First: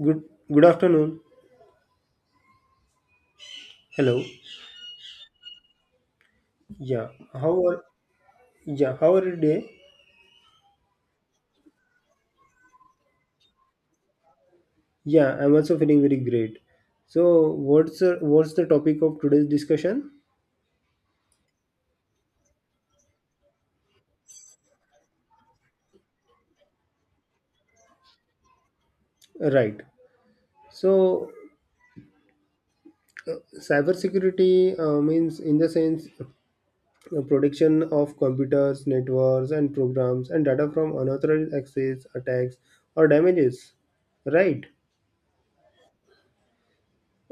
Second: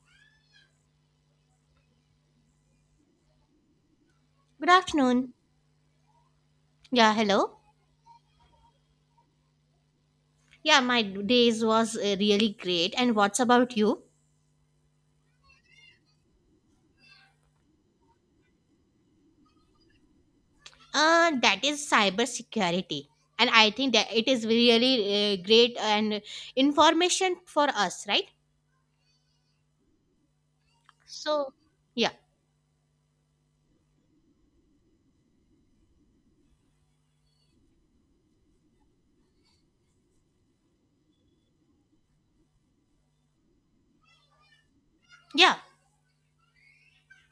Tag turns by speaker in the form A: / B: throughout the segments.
A: Good good afternoon. Hello.
B: Good afternoon.
A: Yeah.
B: Yeah, hello.
A: How are yeah, how are you today?
B: Yeah, my days was really great. And what's about you?
A: Yeah, I'm also feeling very great. So what's the topic of today's discussion?
B: That is cybersecurity. And I think that it is really great and information for us, right?
A: Right. So
B: So, yeah,
A: cybersecurity means in the sense protection of computers, networks and programs and data from unauthorized access, attacks or damages. Right.
B: yeah,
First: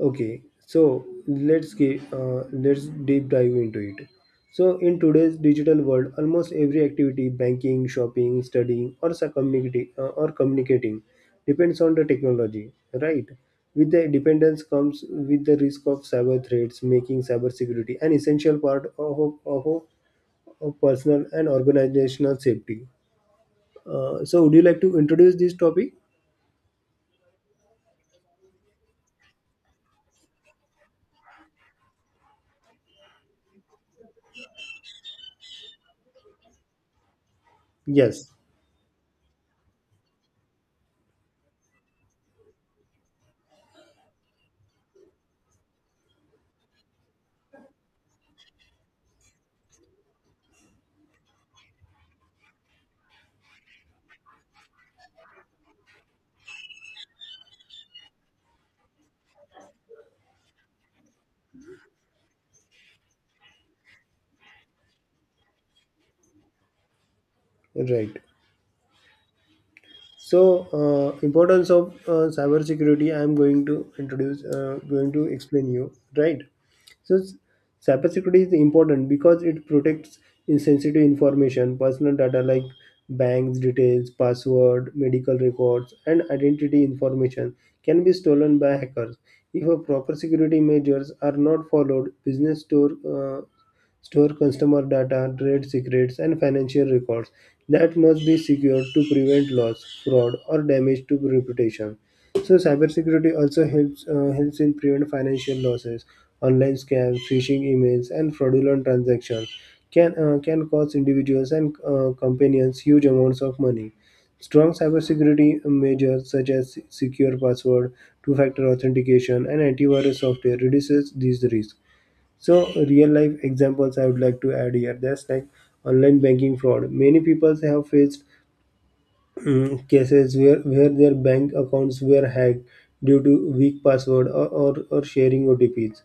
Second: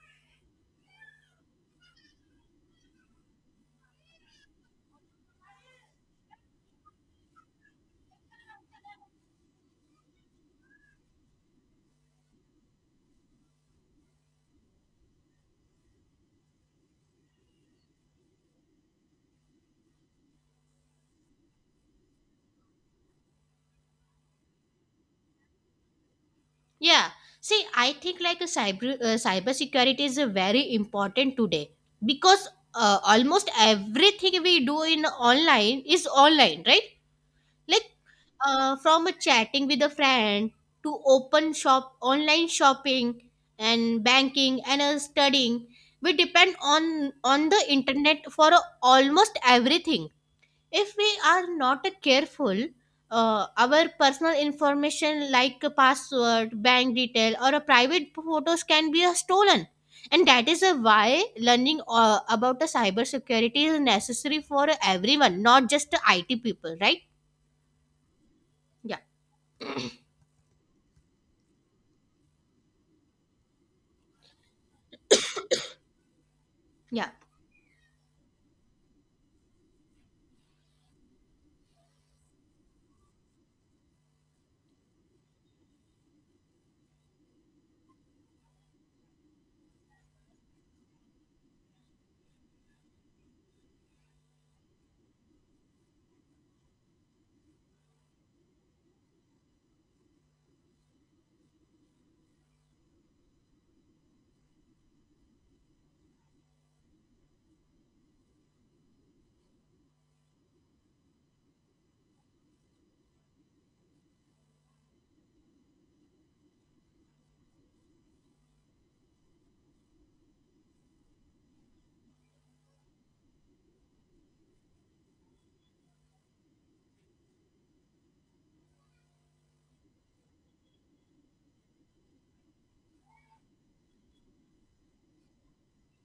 A: Okay, so let's deep dive into it. So in today's digital world, almost every activity, banking, shopping, studying, or communicating, depends on the technology, right? With the dependence comes with the risk of cyber threats, making cybersecurity an essential part of personal and organizational safety. So, would you like to introduce this topic?
B: yeah. See, I think like a cyber cybersecurity is a very important today because almost everything we do in online is online, right? Like
A: Yes,
B: from a chatting with a friend to open shop online shopping and banking and studying we depend on the internet for almost everything if we are not careful, our personal information like a password, bank detail, or a private photos can be stolen, and that is why learning about the cyber security is necessary for everyone, not just the IT people, right?
A: right.
B: Yeah.
A: So, importance of cybersecurity. I am going to explain you, right?
B: Yeah.
A: So, cybersecurity is important because it protects sensitive information, personal data like banks details, password, medical records, and identity information can be stolen by hackers. If a proper security measures are not followed, business store customer data, trade secrets, and financial records that must be secured to prevent loss, fraud, or damage to reputation. So, cybersecurity also helps in prevent financial losses, online scams, phishing emails, and fraudulent transactions can cost individuals and companies huge amounts of money. Strong cybersecurity measures such as secure password, two-factor authentication, and antivirus software reduces these risks. So real life examples I would like to add here. That's like online banking fraud. Many people have faced cases where their bank accounts were hacked due to weak password or sharing OTPs.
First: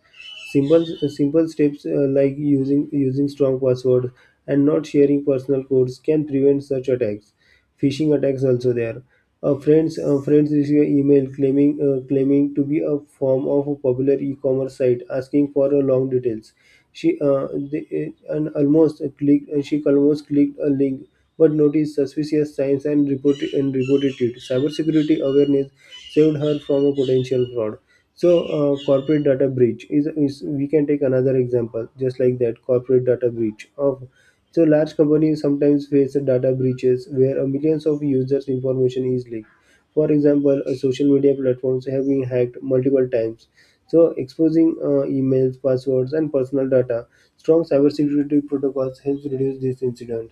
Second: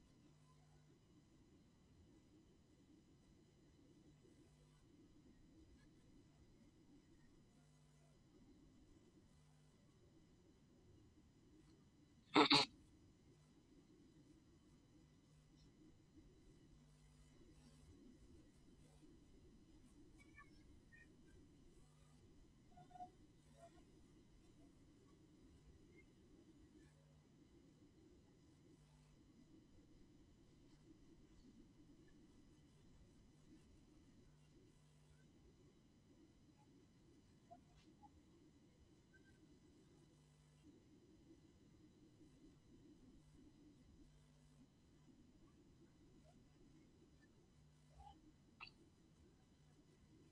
A: Simple steps like using strong password and not sharing personal codes can prevent such attacks. Phishing attacks also there. Friends receive an email claiming to be a form of a popular e-commerce site asking for long details. She they, and almost clicked she almost clicked a link but noticed suspicious signs and reported it. Cybersecurity awareness saved her from a potential fraud. So, corporate data breach is we can take another example just like that corporate data breach of so large companies sometimes face data breaches where a millions of users' information is leaked. For example, social media platforms have been hacked multiple times. So, exposing emails, passwords, and personal data, strong cybersecurity protocols helps reduce this incident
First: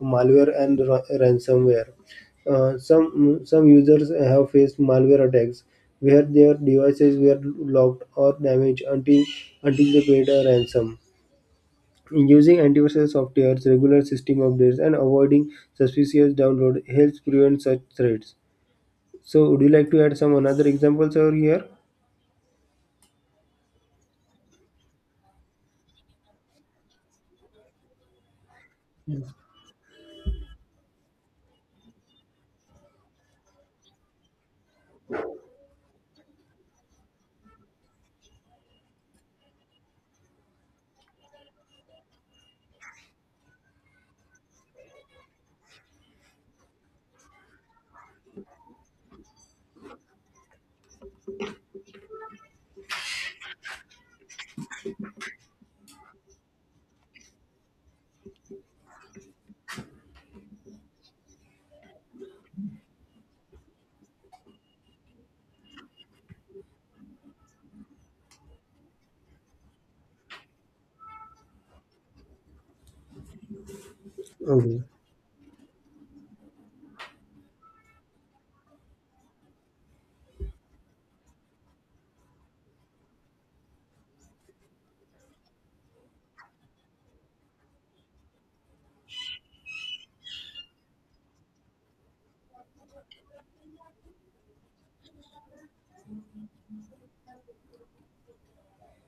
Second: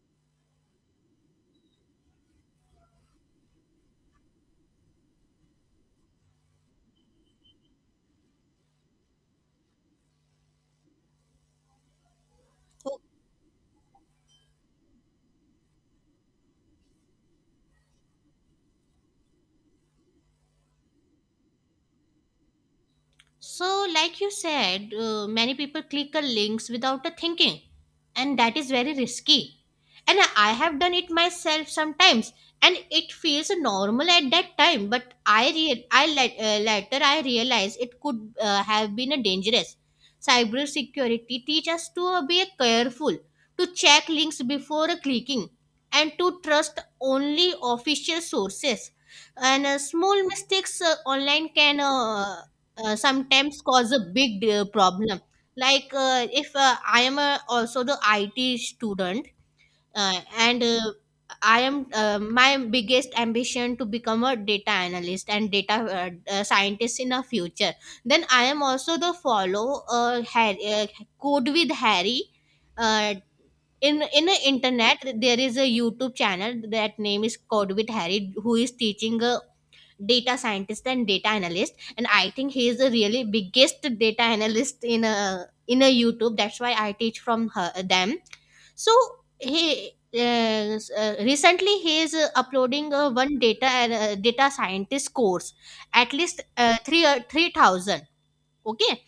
A: malware and ransomware. Some users have faced malware attacks where their devices were locked or damaged until they paid a ransom. Using antivirus software, regular system updates, and avoiding suspicious download helps prevent such threats. So, would you like to add some another examples over here?
B: So, like you said, many people click on links without a thinking, and that is very risky. And I have done it myself sometimes, and it feels normal at that time. But I re- I let, later I realized it could have been a dangerous. Cybersecurity teach us to be careful, to check links before clicking, and to trust only official sources, and small mistakes online can sometimes cause a big problem. Like if I am also the IT student, and I am my biggest ambition to become a data analyst and data scientist in a future. Then I am also the follow Harry, Code with Harry, uh, in the
A: Okay.
B: internet. There is a YouTube channel that name is Code with Harry who is teaching data scientist and data analyst, and I think he is the really biggest data analyst in a YouTube. That's why I teach from her them. So he, recently he is uploading one data data scientist course, at least uh, 3 uh, 3,000, okay?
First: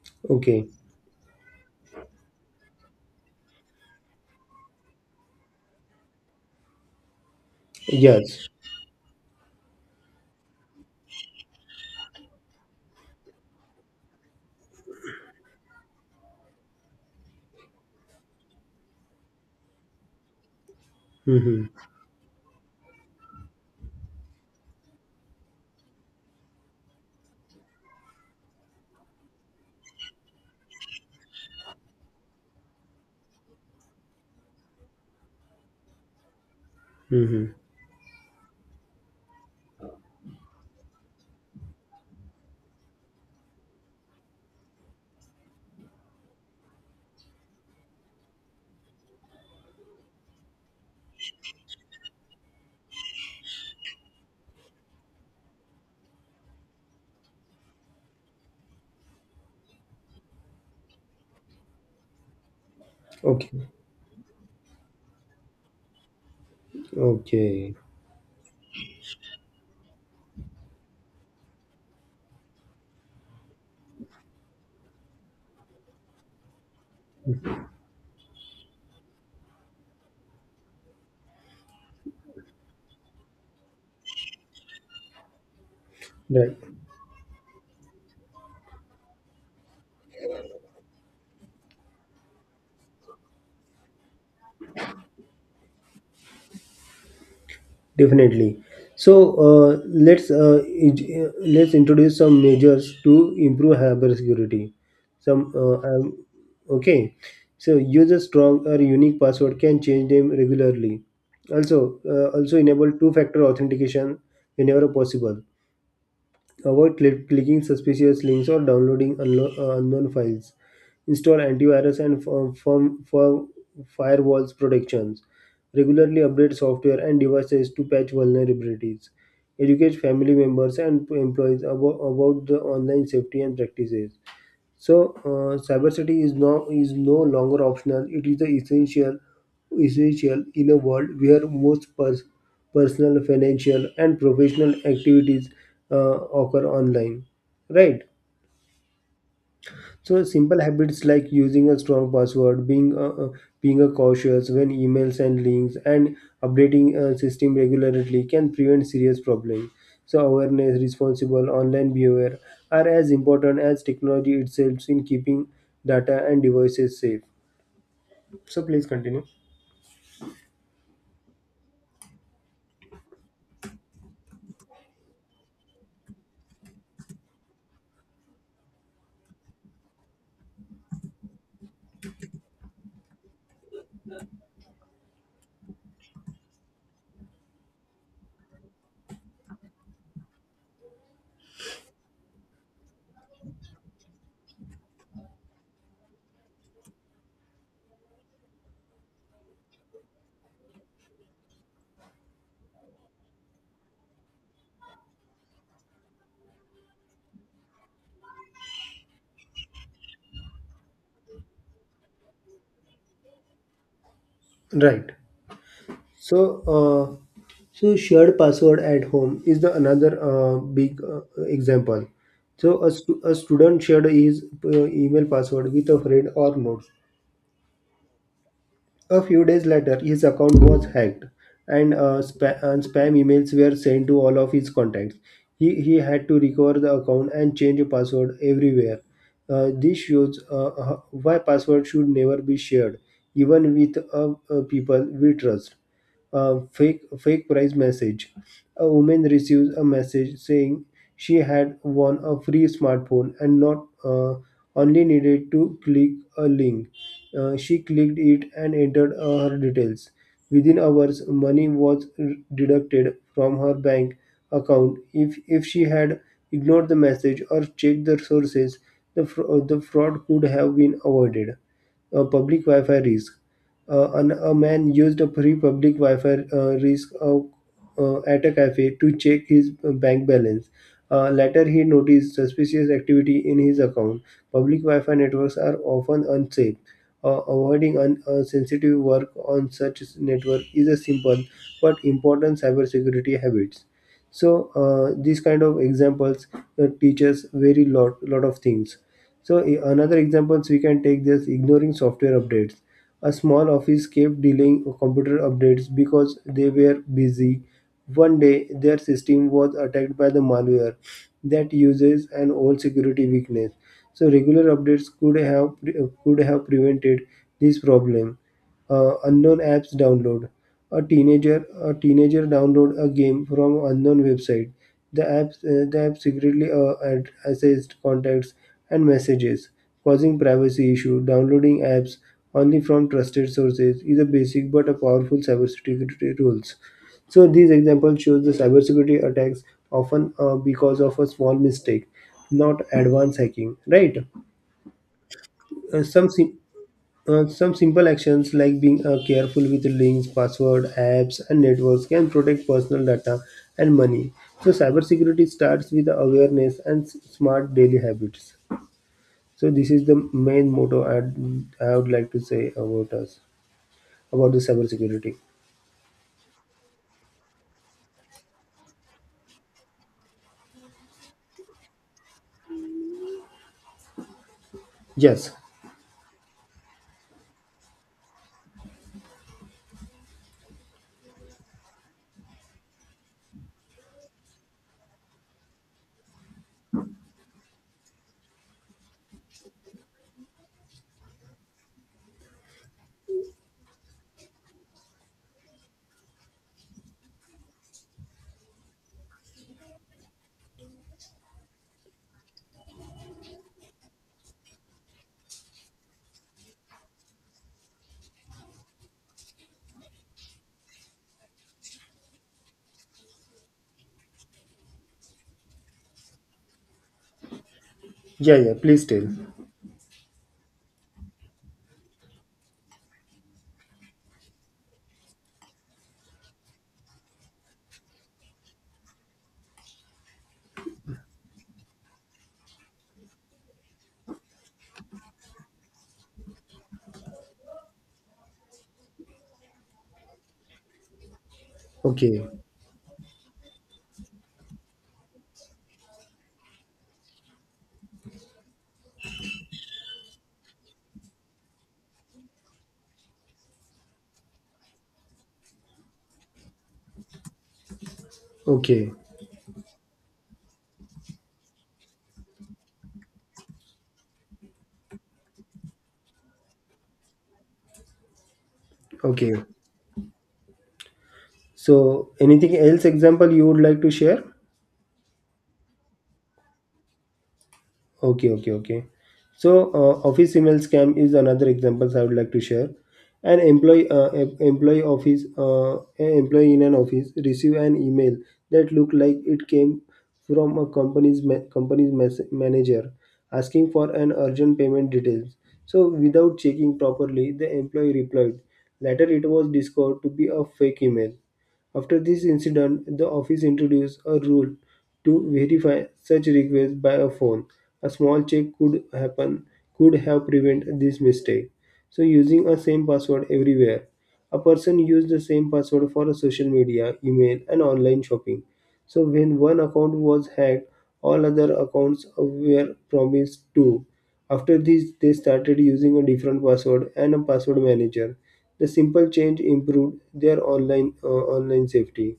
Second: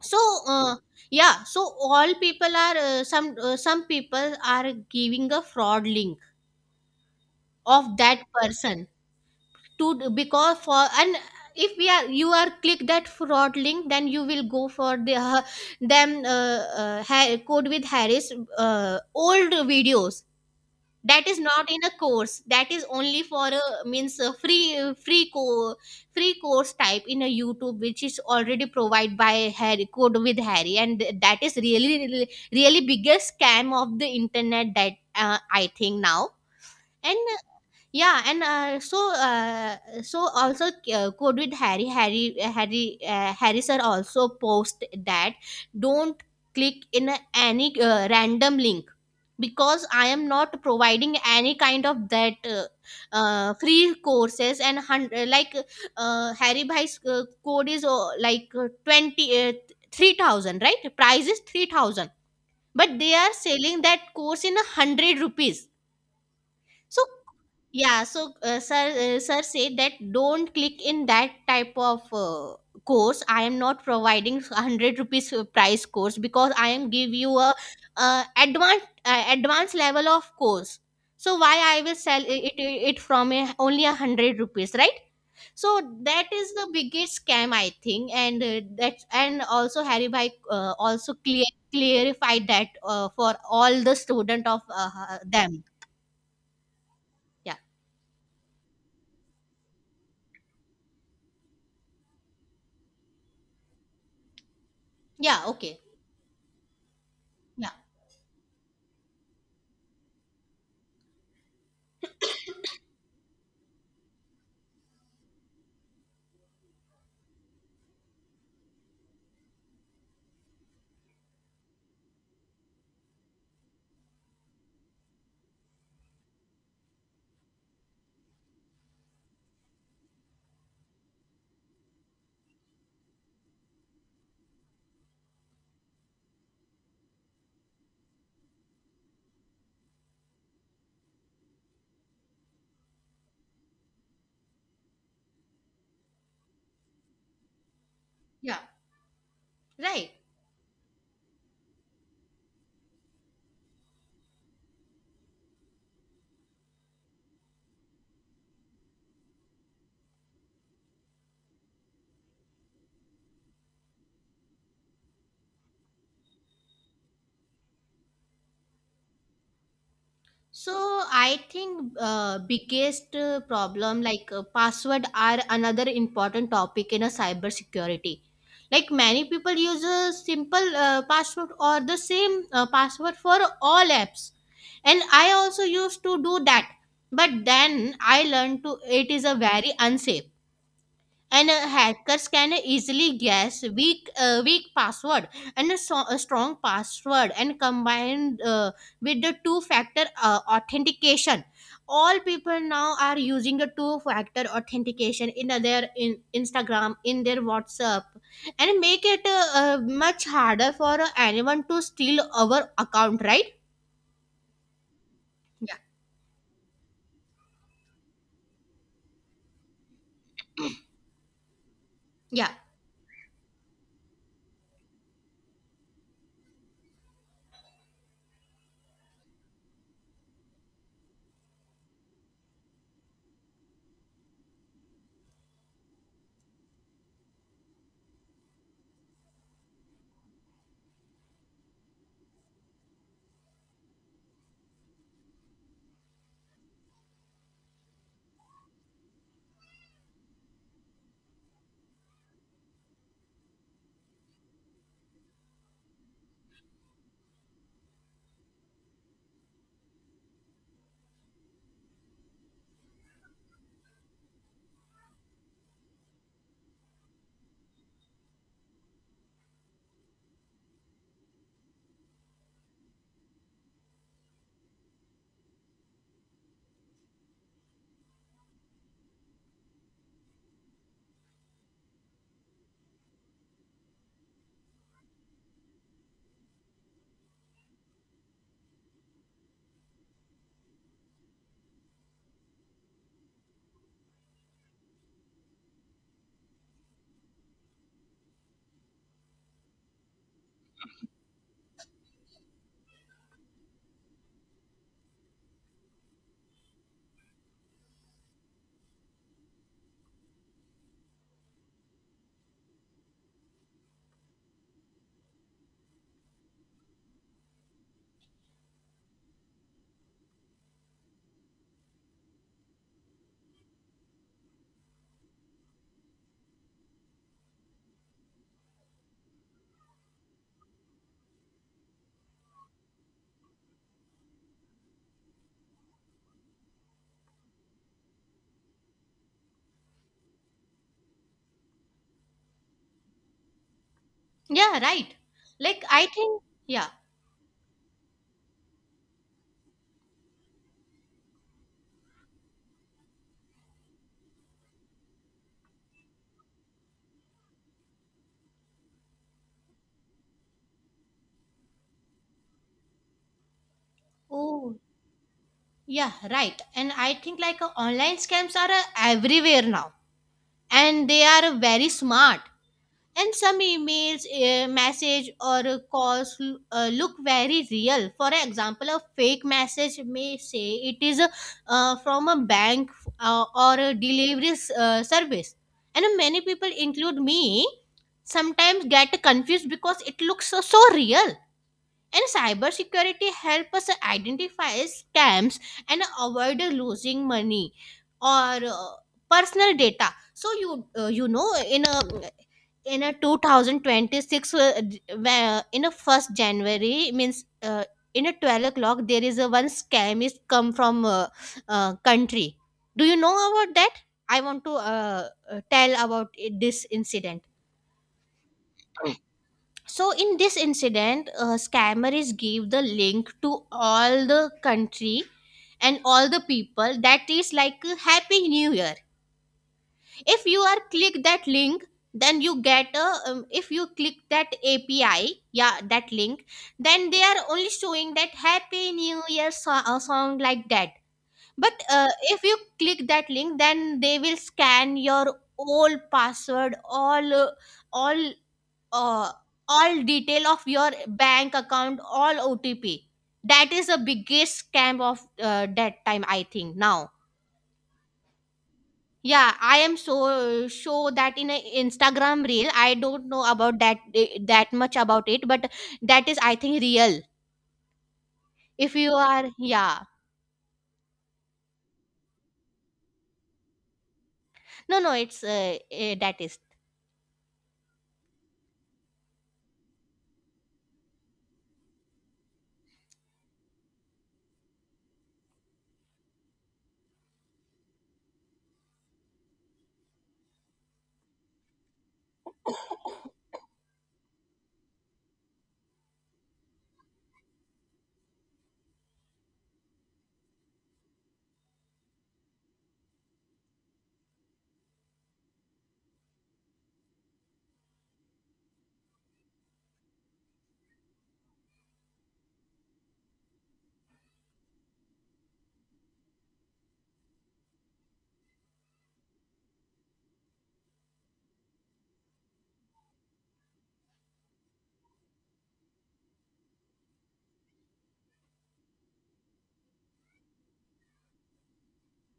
B: So,
A: Okay.
B: uh, yeah, so all people are some people are giving a fraud link of that
A: Yes.
B: person to because for. And if we are you are click that fraud link, then you will go for the, Code with Harris, old videos. That is
A: Mm-hmm.
B: not in a course. That is only for a means a free free course type in a YouTube, which is already provided by Harry, Code with Harry. And that is really really really biggest scam of the internet that I think now. And
A: Mm-hmm.
B: yeah, and so also good with Harry. Harry sir also post that, don't click in any random link because I am not providing any kind of that free courses and like Harry Bhai's code is like 20 3,000, right? Price is 3,000, but they are
A: Okay.
B: selling that course in a 100 rupees. So
A: Okay.
B: yeah, so sir said that, don't click in that type of course. I am not providing 100 rupees price course because I am give you a advanced level of course. So why I will sell it from a, only a 100 rupees, right? So that is
A: Right.
B: the biggest scam I think, and that and also Harry Bhai also clear clarified that for all the student of them. Yeah.
A: Definitely. So let's introduce some measures to improve cybersecurity.
B: Yeah,
A: Some
B: okay.
A: okay.
B: Yeah,
A: So use a strong or unique password can change them regularly. Also, also enable two-factor authentication whenever possible. Avoid clicking suspicious links or downloading unknown files. Install antivirus and firm, firm, firm firewalls protections. Regularly update software and devices to patch vulnerabilities. Educate family members and employees about the online safety and practices. So, cybersecurity is no longer optional. It is the essential in a world where most personal, financial, and professional activities occur online. Right?
B: yeah, right.
A: So simple habits like using a strong password, being a cautious when emails and links, and updating a system regularly can prevent serious problems. So awareness, responsible online behavior are as important as technology itself in keeping data and devices safe. So please continue.
B: So I think biggest problem like password are another important topic in a cybersecurity. Like many people use a simple password or the same password for all apps, and I also used to do that. But then I learned to it is a very unsafe, and hackers can easily guess weak password, and a strong password and combined with the two factor authentication. All people now are using the two factor authentication in their in Instagram, in their WhatsApp, and make it much harder for anyone to steal our account, right?
A: Right.
B: Yeah.
A: So, uh, so shared password at home is the another big example.
B: Yeah.
A: So, a student shared his email password with a friend or notes. A few days later, his account was hacked, and, spam emails were sent to all of his contacts. He had to recover the account and change the password everywhere. This shows why password should never be shared, even with people we trust fake prize message. A woman receives a message saying she had won a free smartphone and not only needed to click a link. She clicked it and entered her details. Within hours, money was deducted from her bank account. If she had ignored the message or checked the sources, the fraud could have been avoided. A public Wi-Fi risk. A man used a free public Wi-Fi at a cafe to check his bank balance. Later, he noticed suspicious activity in his account. Public Wi-Fi networks are often unsafe. Avoiding sensitive work on such network is a simple but important cybersecurity habits. So, these kind of examples teach us very lot of things. So, another examples we can take this ignoring software updates a small office kept delaying computer updates because they were busy. One day, their system was attacked by the malware that uses an old security weakness. So regular updates could have prevented this problem unknown apps download a teenager download a game from unknown website the app secretly accessed contacts and messages causing privacy issue downloading apps only from trusted sources is a basic but a powerful cybersecurity rules so these examples shows the cybersecurity attacks often because of a small mistake not advanced hacking right.
B: Yeah, right. Like
A: Uh,
B: I
A: some
B: think,
A: sim-
B: yeah.
A: some simple actions like being careful with links, password, apps, and networks can protect personal data and money. So, cybersecurity starts with awareness and smart daily habits. So, this is the main motto I would like to say about us about the
B: Oh.
A: cybersecurity.
B: Yeah, right. And I think like online scams are everywhere now, and they are very smart. And some emails, message,
A: Yes,
B: or calls look very real. For example, a fake message may say it is from a bank or a delivery service, and many people, include me, sometimes get confused because it looks so, so real. And cybersecurity help us identify scams and avoid losing money or personal data. So you know in a 2026 where in a first January means in a 12 o'clock there is a one scam is come from country. Do you know about that? I want to tell about this incident.
A: yeah, yeah. Please tell.
B: So in this incident, a scammer is gave the link to all the country and all the people that is like a happy new year. If you are click that link, then you get a, if you click that API, yeah, that link, then they are only showing that happy new year song like that. But if
A: Okay,
B: you click that link, then they will scan your all password, all uh, all detail of your bank account, all OTP. That is the biggest scam of that time I think now.
A: okay,
B: Yeah, I am so sure that in a Instagram reel I don't know about that, eh, that much about it, but that is I think real if you are,
A: okay.
B: yeah.
A: So, anything else? Example you would like to share?
B: No, no, it's that is.
A: Okay, okay, okay. So, office email scam is another example I would like to share. An employee in an office receive an email that looked like it came from a company's ma- company's mes- manager asking for an urgent payment details. So, without checking properly, the employee replied. Later, it was discovered to be a fake email. After this incident, the office introduced a rule to verify such requests by a phone. A small check could have prevented this mistake. So using a same password everywhere. A person used the same password for a social media, email and online shopping. So when one account was hacked, all other accounts were promised too. After this, they started using a different password and a password manager. The simple change improved their online safety.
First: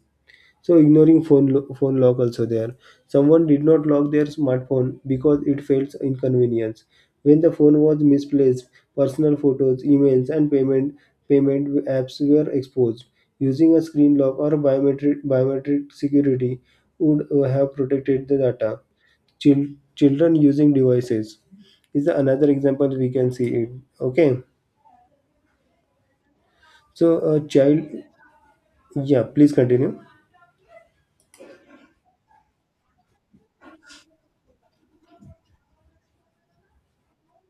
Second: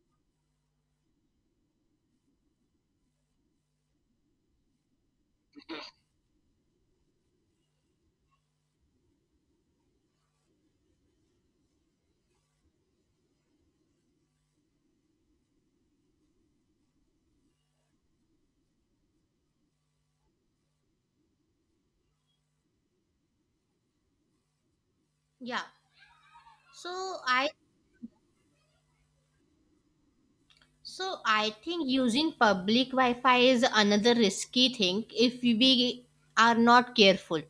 A: So ignoring phone lock also there. Someone did not lock their smartphone because it felt inconvenience. When the phone was misplaced, personal photos, emails, and payment apps were exposed. Using a screen lock or biometric security would have protected the data. Children using devices is another example we can see it. Okay,
B: Yeah, so
A: so a
B: i
A: child. Yeah, please continue.
B: I think using public Wi-Fi is another risky thing if we are not careful.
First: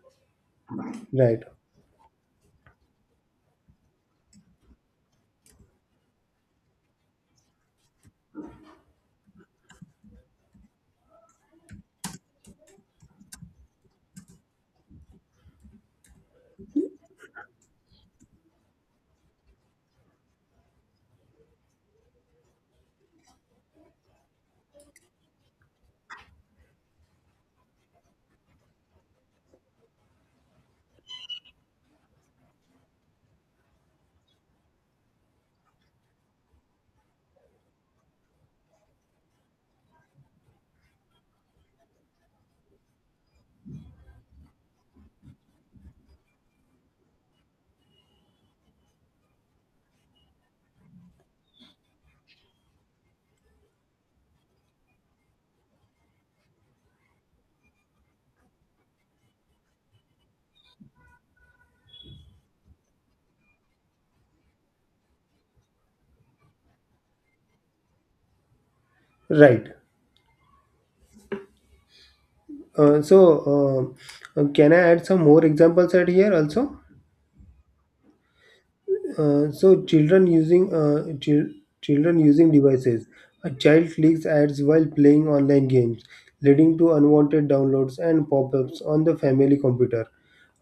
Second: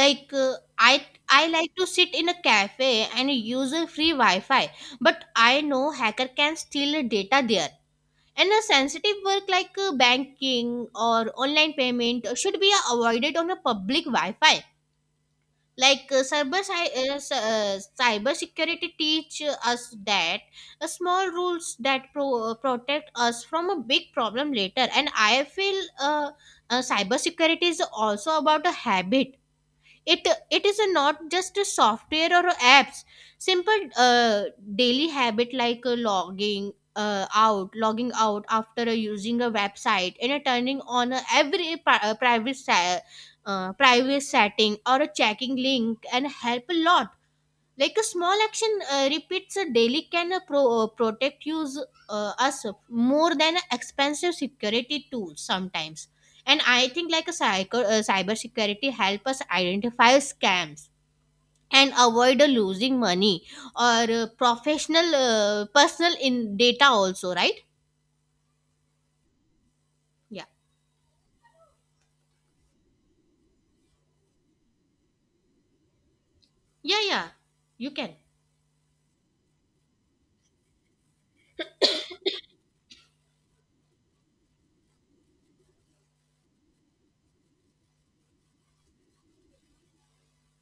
B: Like I
A: Right,
B: like to sit in a cafe and use a free Wi-Fi, but I know hacker can steal data there. And a sensitive work like banking or online payment should be avoided on a public Wi-Fi. Like cyber security teach us that small rules that protect us from a big problem later. And I feel cyber security is also about a habit. It is a not just a software or apps. Simple daily habit like logging out after using a website, and turning on every private setting or a checking link and help a lot. Like a small action repeats a daily can protect use us more than expensive security tools sometimes. And I think like a cyber security help us identify scams and avoid losing money or professional personal in data also, right?
A: right.
B: Yeah.
A: So, can I add some more examples at here also?
B: Yeah. Yeah, you can.
A: So, children using devices. A child clicks ads while playing online games, leading to unwanted downloads and pop-ups on the family computer.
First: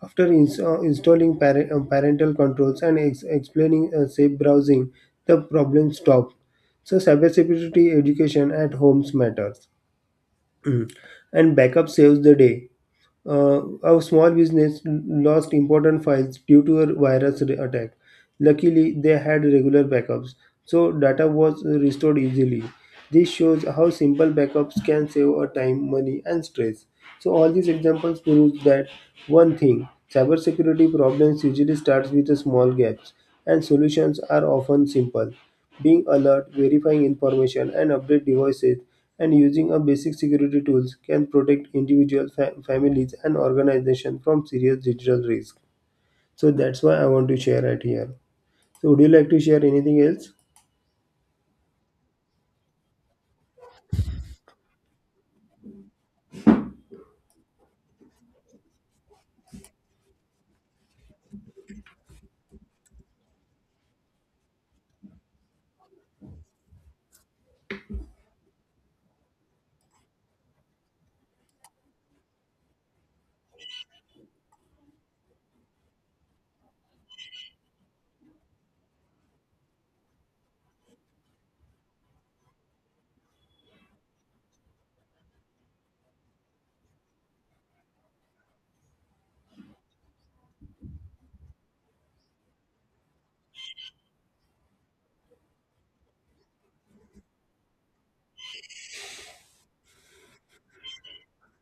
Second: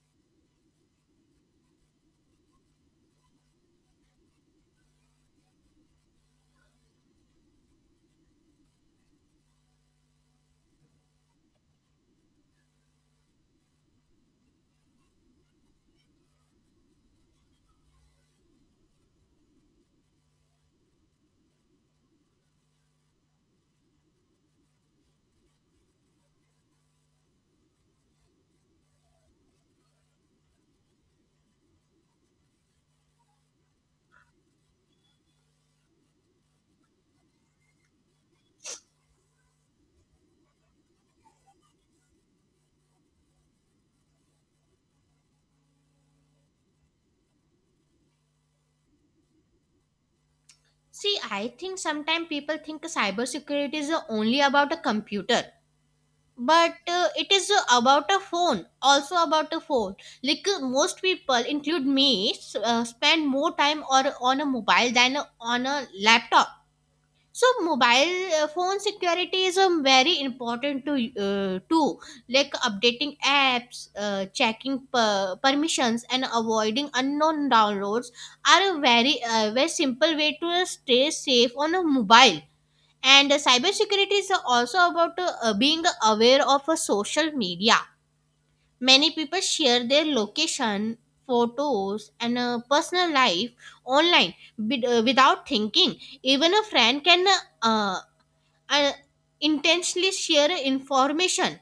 A: After installing parental controls and explaining safe browsing, the problem stopped. So, cybersecurity education at homes matters. Mm. And backup saves the day. A small business lost important files due to a virus attack. Luckily, they had regular backups, so data was restored easily. This shows how simple backups can save our time, money, and stress. So all these examples prove that one thing, cybersecurity problems usually starts with the small gaps, and solutions are often simple. Being alert, verifying information, and update devices, and using a basic security tools can protect individuals, families, and organizations from serious digital risk. So that's why I want to share it here. So would you like to share anything else?
B: See, I think sometimes people think cyber security is only about a computer, but it is about a phone. Like most people include me spend more time or on a mobile than on a laptop. So mobile phone security is, very important to too. Like updating apps, checking permissions, and avoiding unknown downloads are a very very simple way to stay safe on a mobile. And cybersecurity is also about being aware of social media. Many people share their location, photos, and personal life online without thinking. Even a friend can uh, uh, uh, intentionally share information,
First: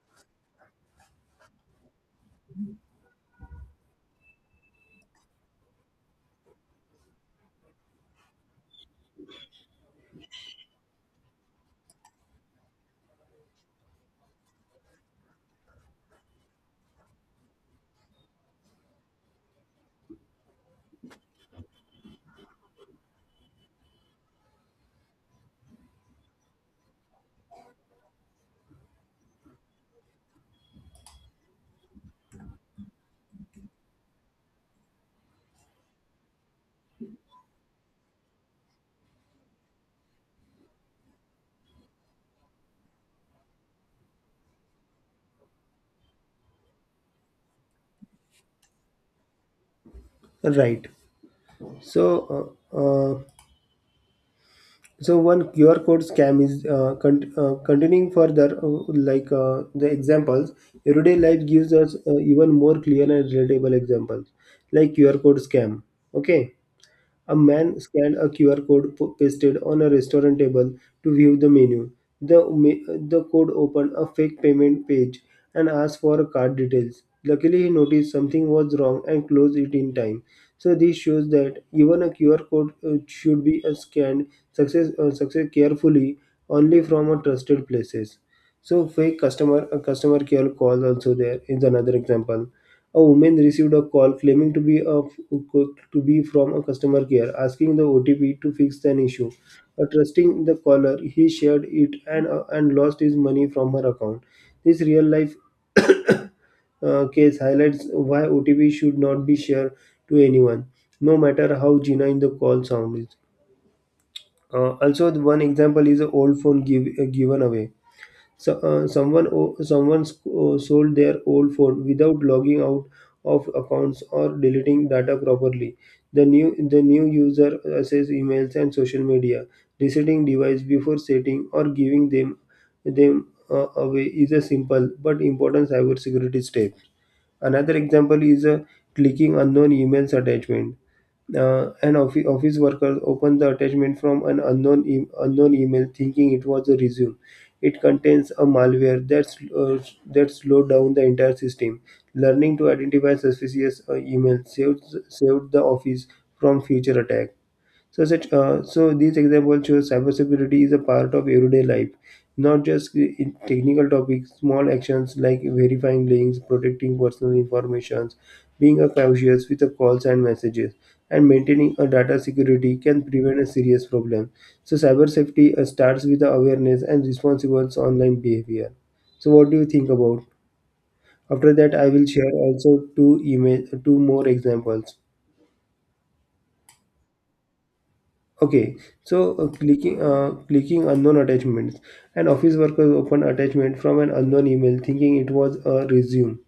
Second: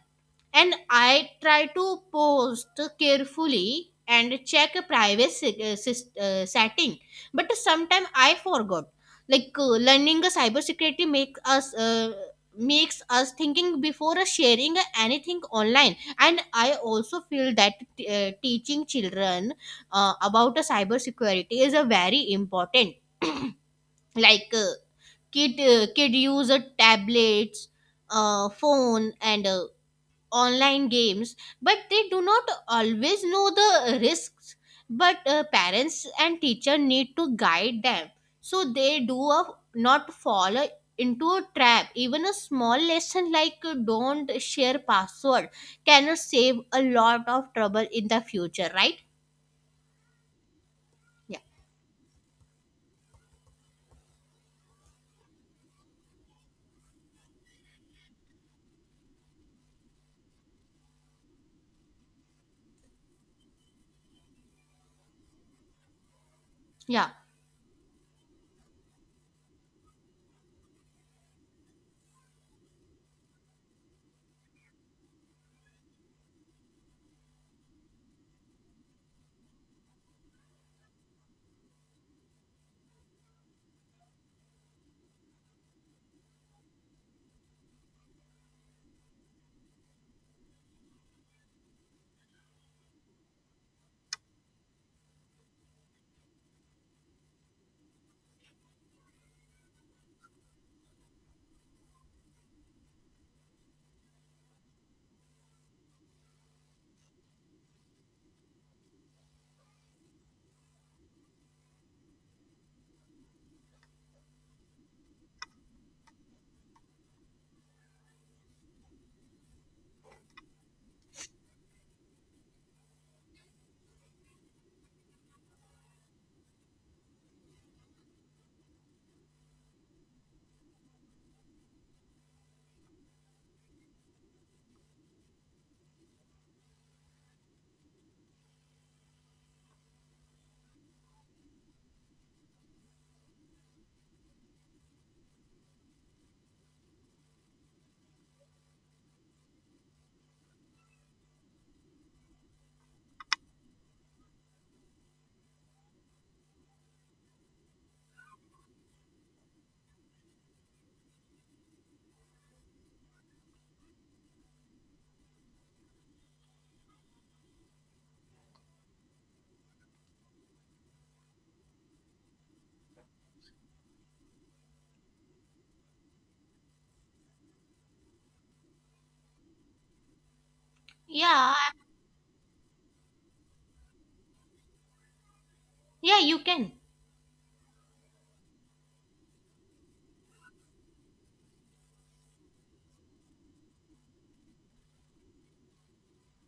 B: and I try to post carefully and check a setting. But sometimes I forgot. Like learning a cybersecurity makes us thinking before sharing anything online. And I also feel that teaching children about a cybersecurity is a very important. Like kid use a tablets, phone, and online games, but they do not always know the risks. But parents and teacher need to guide them so they do a, not fall into a trap. Even a small lesson like don't share password can save a lot of trouble in the future, right?
A: Right.
B: Yeah.
A: So, uh, uh, so one QR code scam is continuing further, like the examples. Everyday life gives us even more clear and relatable examples, like QR code scam. Okay.
B: Yeah.
A: A man scanned a QR code pasted on a restaurant table to view the menu. The code opened a fake payment page and asked for card details. Luckily, he noticed something was wrong and closed it in time. So, this shows that even a QR code should be success carefully only from a trusted places. So fake customer care call also there is another example. A woman received a call claiming to be from a customer care asking the OTP to fix an issue. Trusting the caller, he shared it and lost his money from her account. This real life case highlights why OTP should not be shared to anyone, no matter how Gina in the call sounds. Also, the one example is an old phone given away. Someone sold their old phone without logging out of accounts or deleting data properly. The new user accesses emails and social media, resetting device before setting or giving them away is a simple but important cybersecurity step. Another example is clicking unknown emails attachment. An office worker opened the attachment from an unknown email, thinking it was a resume. It contains a malware that slowed down the entire system. Learning to identify suspicious emails saved the office from future attack. So these examples show cybersecurity is a part of everyday life, not just in technical topics. Small actions like verifying links, protecting personal information, being a cautious with the calls and messages, and maintaining a data security can prevent a serious problem. So cyber safety starts with the awareness and responsible online behavior. So what do you think about? After
B: Yeah,
A: that, I will share also two email two more examples.
B: yeah, you can.
A: Okay, so clicking unknown attachments. An office worker opened attachment from an unknown email, thinking it was a resume.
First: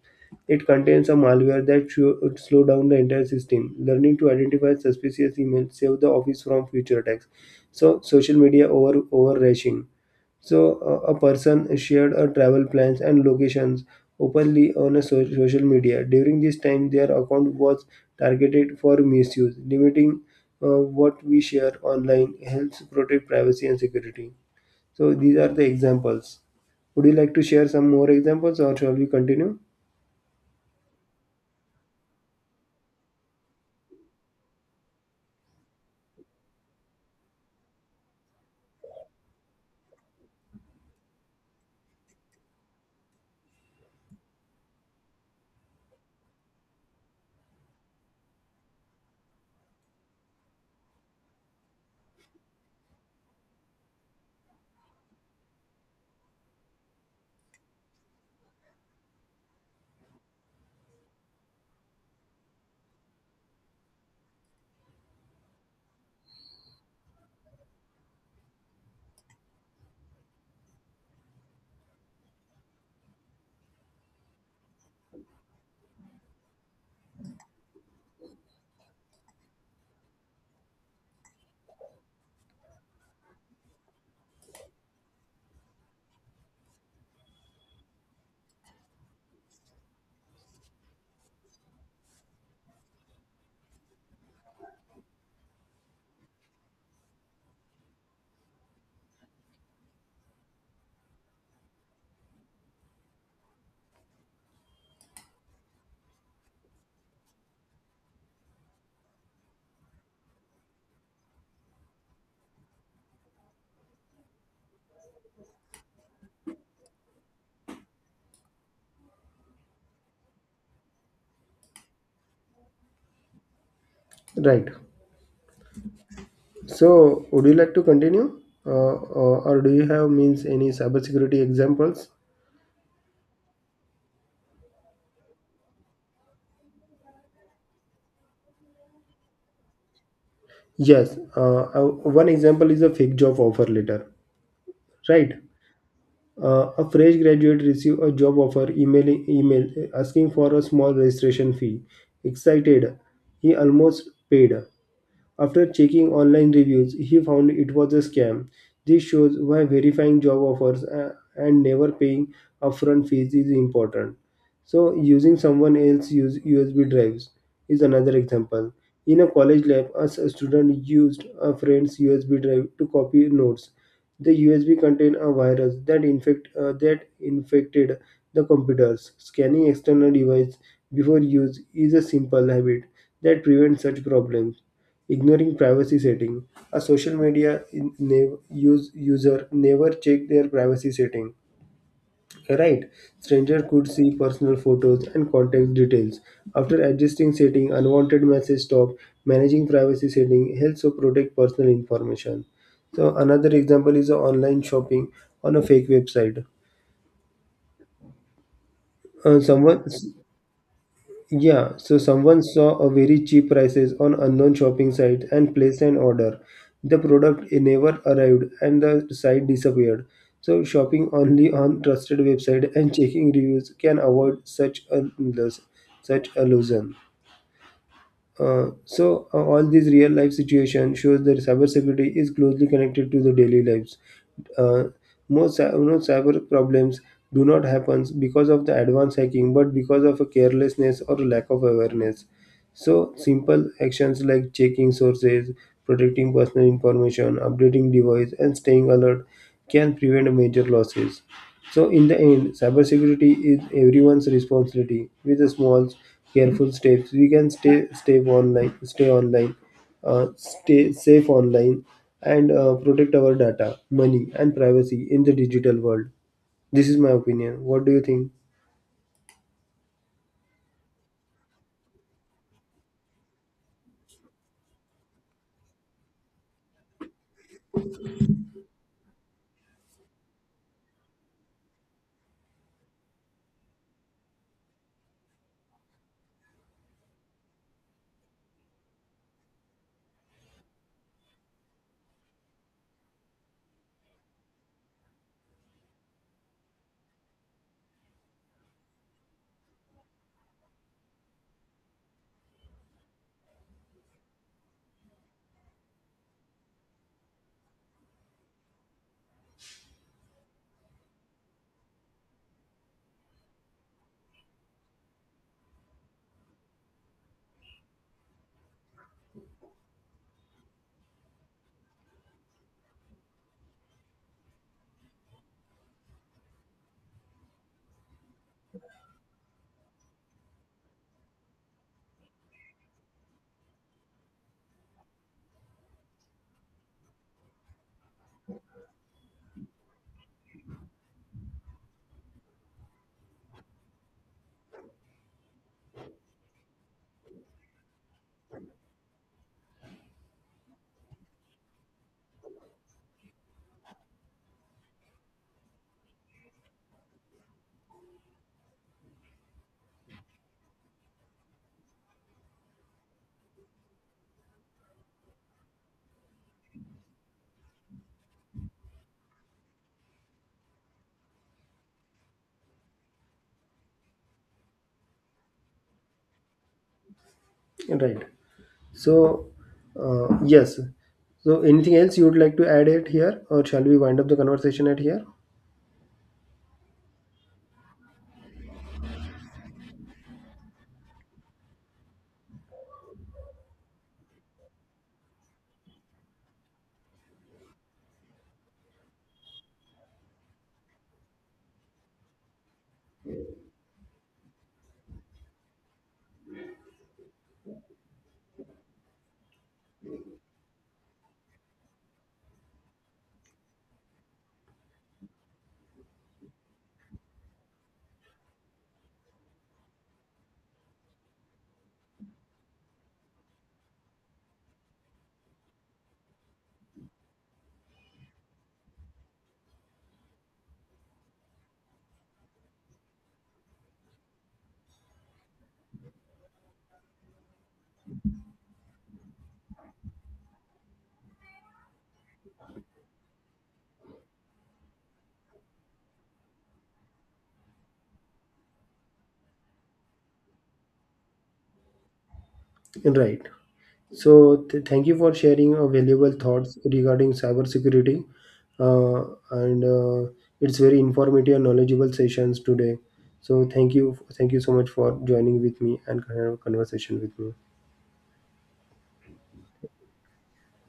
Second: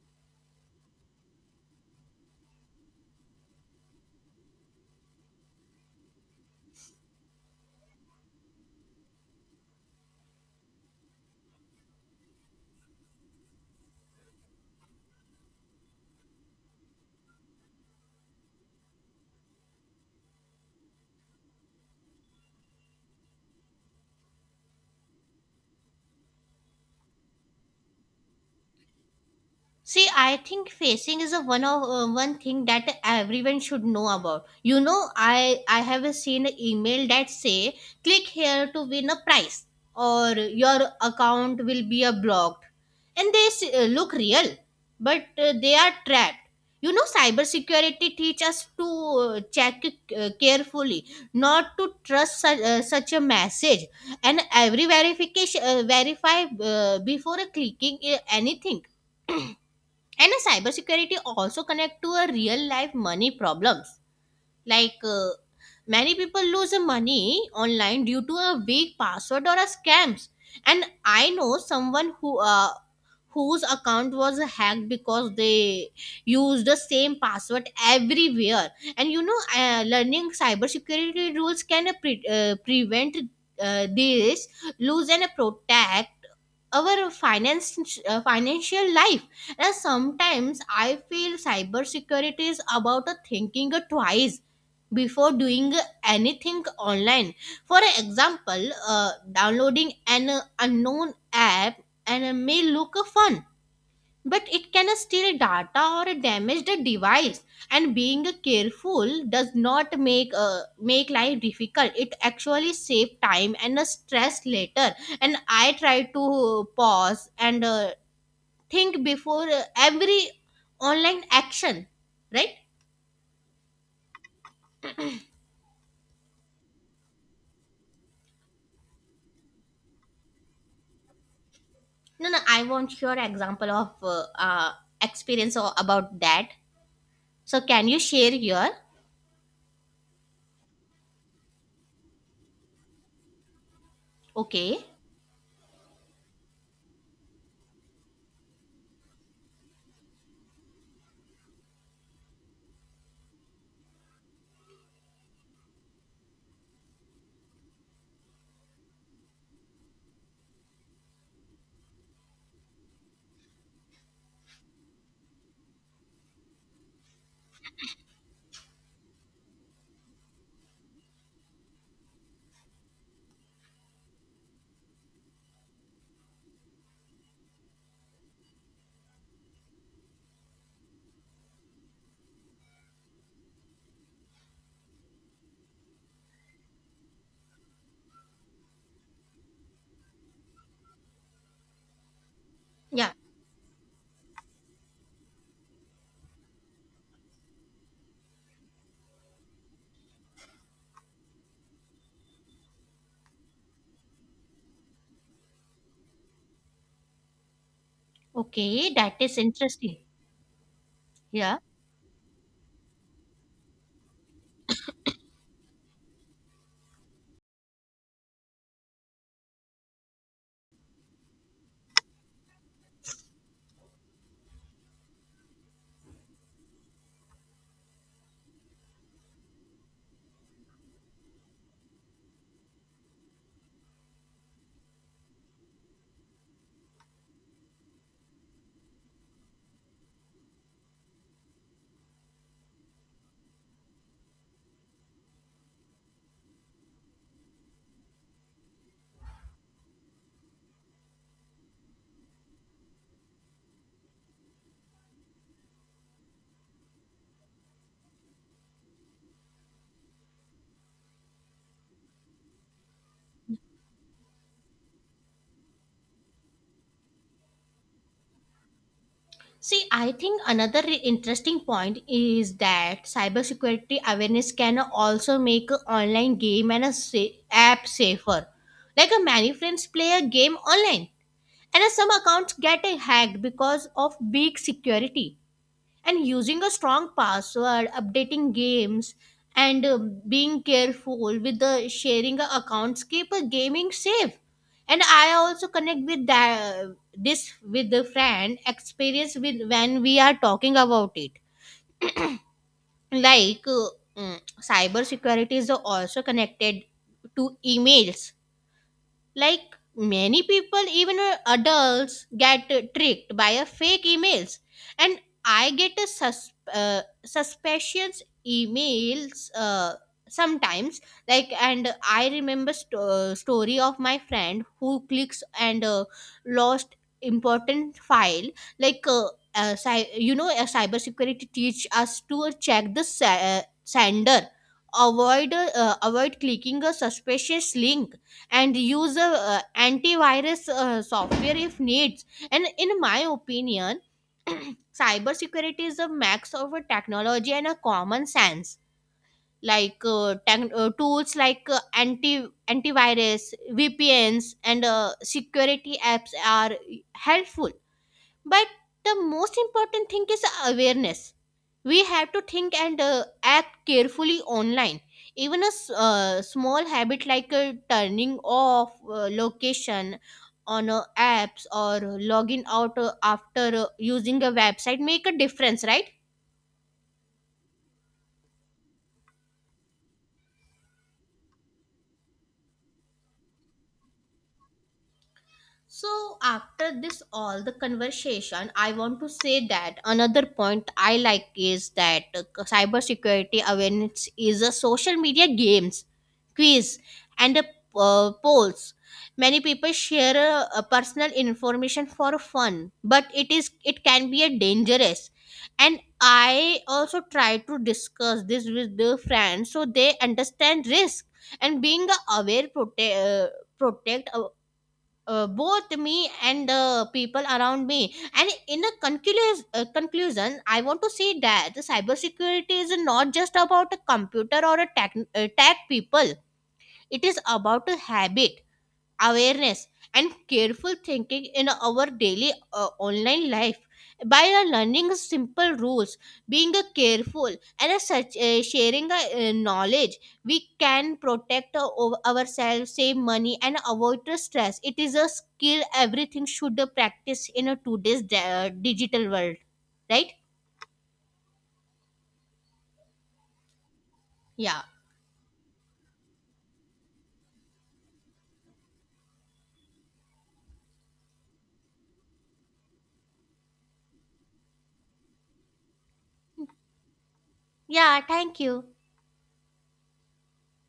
A: It contains a malware that should slow down the entire system. Learning to identify suspicious emails saved the office from future attacks. So social media over rashing. So a person shared her travel plans and locations openly on a social media. During this time, their account was targeted for misuse, limiting what we share online helps protect privacy and security. So these are the examples. Would you like to share some more examples, or shall we continue?
B: See, I think facing is a one of one thing that everyone should know about. You know, I have seen an email that say, click here to win a prize, or your account will be blocked, and they look real, but they are trapped. You know, cybersecurity teach us to check carefully, not to trust such, such a message, and every verification verify before clicking anything. And a cybersecurity also connect to a real life money problems, like uh, many people lose their money online due to a weak password or a scams. And I know someone whose account was hacked because they used the same password everywhere. And you know learning cybersecurity rules can prevent this lose and protect our finance financial life. And sometimes I feel cybersecurity is about a thinking twice before doing anything online. For example, downloading an unknown app and may look fun, but it can steal data or damage the device. And being careful does not make life difficult, it actually save time and stress later. And I try to pause and think before every online action, right?
A: Right. So would you like to continue, or do you have means any cybersecurity examples?
B: No, no, I want your example of experience or about that, so can you share your
A: Yes. One example is a fake job offer letter.
B: okay?
A: Right. A fresh graduate received a job offer emailing email asking for a small registration fee. Excited, he almost paid. After checking online reviews, he found it was a scam. This shows why verifying job offers and never paying upfront fees is important. So, using someone else's use USB drives is another example. In a college lab, a student used a friend's USB drive to copy notes. The USB contained a virus that infected the computers. Scanning external device before use is a simple habit that prevents such problems. Ignoring privacy setting. A social media user never check their privacy setting. Right?
B: Yeah.
A: Stranger could see personal photos and contact details. After adjusting setting, unwanted message stop. Managing privacy setting helps to protect personal information. So another example is online shopping on a fake website.
B: Okay, that is
A: Someone
B: interesting. Yeah.
A: Yeah, so someone saw a very cheap prices on unknown shopping site and placed an order. The product never arrived and the site disappeared. So shopping only on trusted website and checking reviews can avoid such illusion. All these real life situations shows that cybersecurity is closely connected to the daily lives. Uh, Most cyber problems do not happen because of the advanced hacking, but because of a carelessness or lack of awareness. So simple actions like checking sources, protecting personal information, updating device, and staying alert can prevent major losses. So, in the end, cybersecurity is everyone's responsibility. With the small, careful steps, we can stay online, stay safe online, and protect our data, money, and privacy in the digital world. This is my opinion. What do you think?
B: See, I think another interesting point is that cybersecurity awareness can also make an online game and a app safer. Many friends play a game online, and some accounts get hacked because of weak security, and using a strong password updating games and being careful with the sharing accounts keep a gaming safe. And I also connect with that this with the friend experience with when we are talking about it, like uh, mm, cyber security is also connected to emails. Like many people even adults get tricked by a fake emails, and I get a suspicious emails sometimes. Like, and I remember story of my friend who clicks and lost important file. like uh, you know, a cybersecurity teach us to check the sender, avoid avoid clicking a suspicious link, and use a antivirus software if needs. And in my opinion, cybersecurity is a max of a technology and a common sense. Like tools like antivirus VPNs and security apps are helpful, but the most important thing is awareness. We have to think and act carefully online. Even a small habit like turning off location on apps, or logging out after using a website, make a difference, right?
A: Right. So, yes. So, anything else you would like to add it here, or shall we wind up the conversation at here?
B: So, after this all the conversation, I want to say that another point I like is that cybersecurity awareness is a social media games, quiz, and polls. Many people share personal information for fun, but it can be a dangerous. And I also try to discuss this with the friends so they understand risk, and being aware, protect both me and the people around me. And in a conclusion, I want to say that the cybersecurity is not just about a computer or a tech people. It is about a habit, awareness, and careful thinking in our daily online life. By learning simple rules, being careful, and sharing knowledge, we can protect ourselves, save money, and avoid the stress. It is a skill everything should practice in a today's digital world, right?
A: Right. So,
B: Yeah,
A: thank you for sharing valuable thoughts regarding cybersecurity. Uh, and It's very informative and knowledgeable sessions today. So, thank you so much for joining with me and having a conversation with me.
B: yeah, thank you.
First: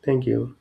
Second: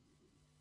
A: Thank you.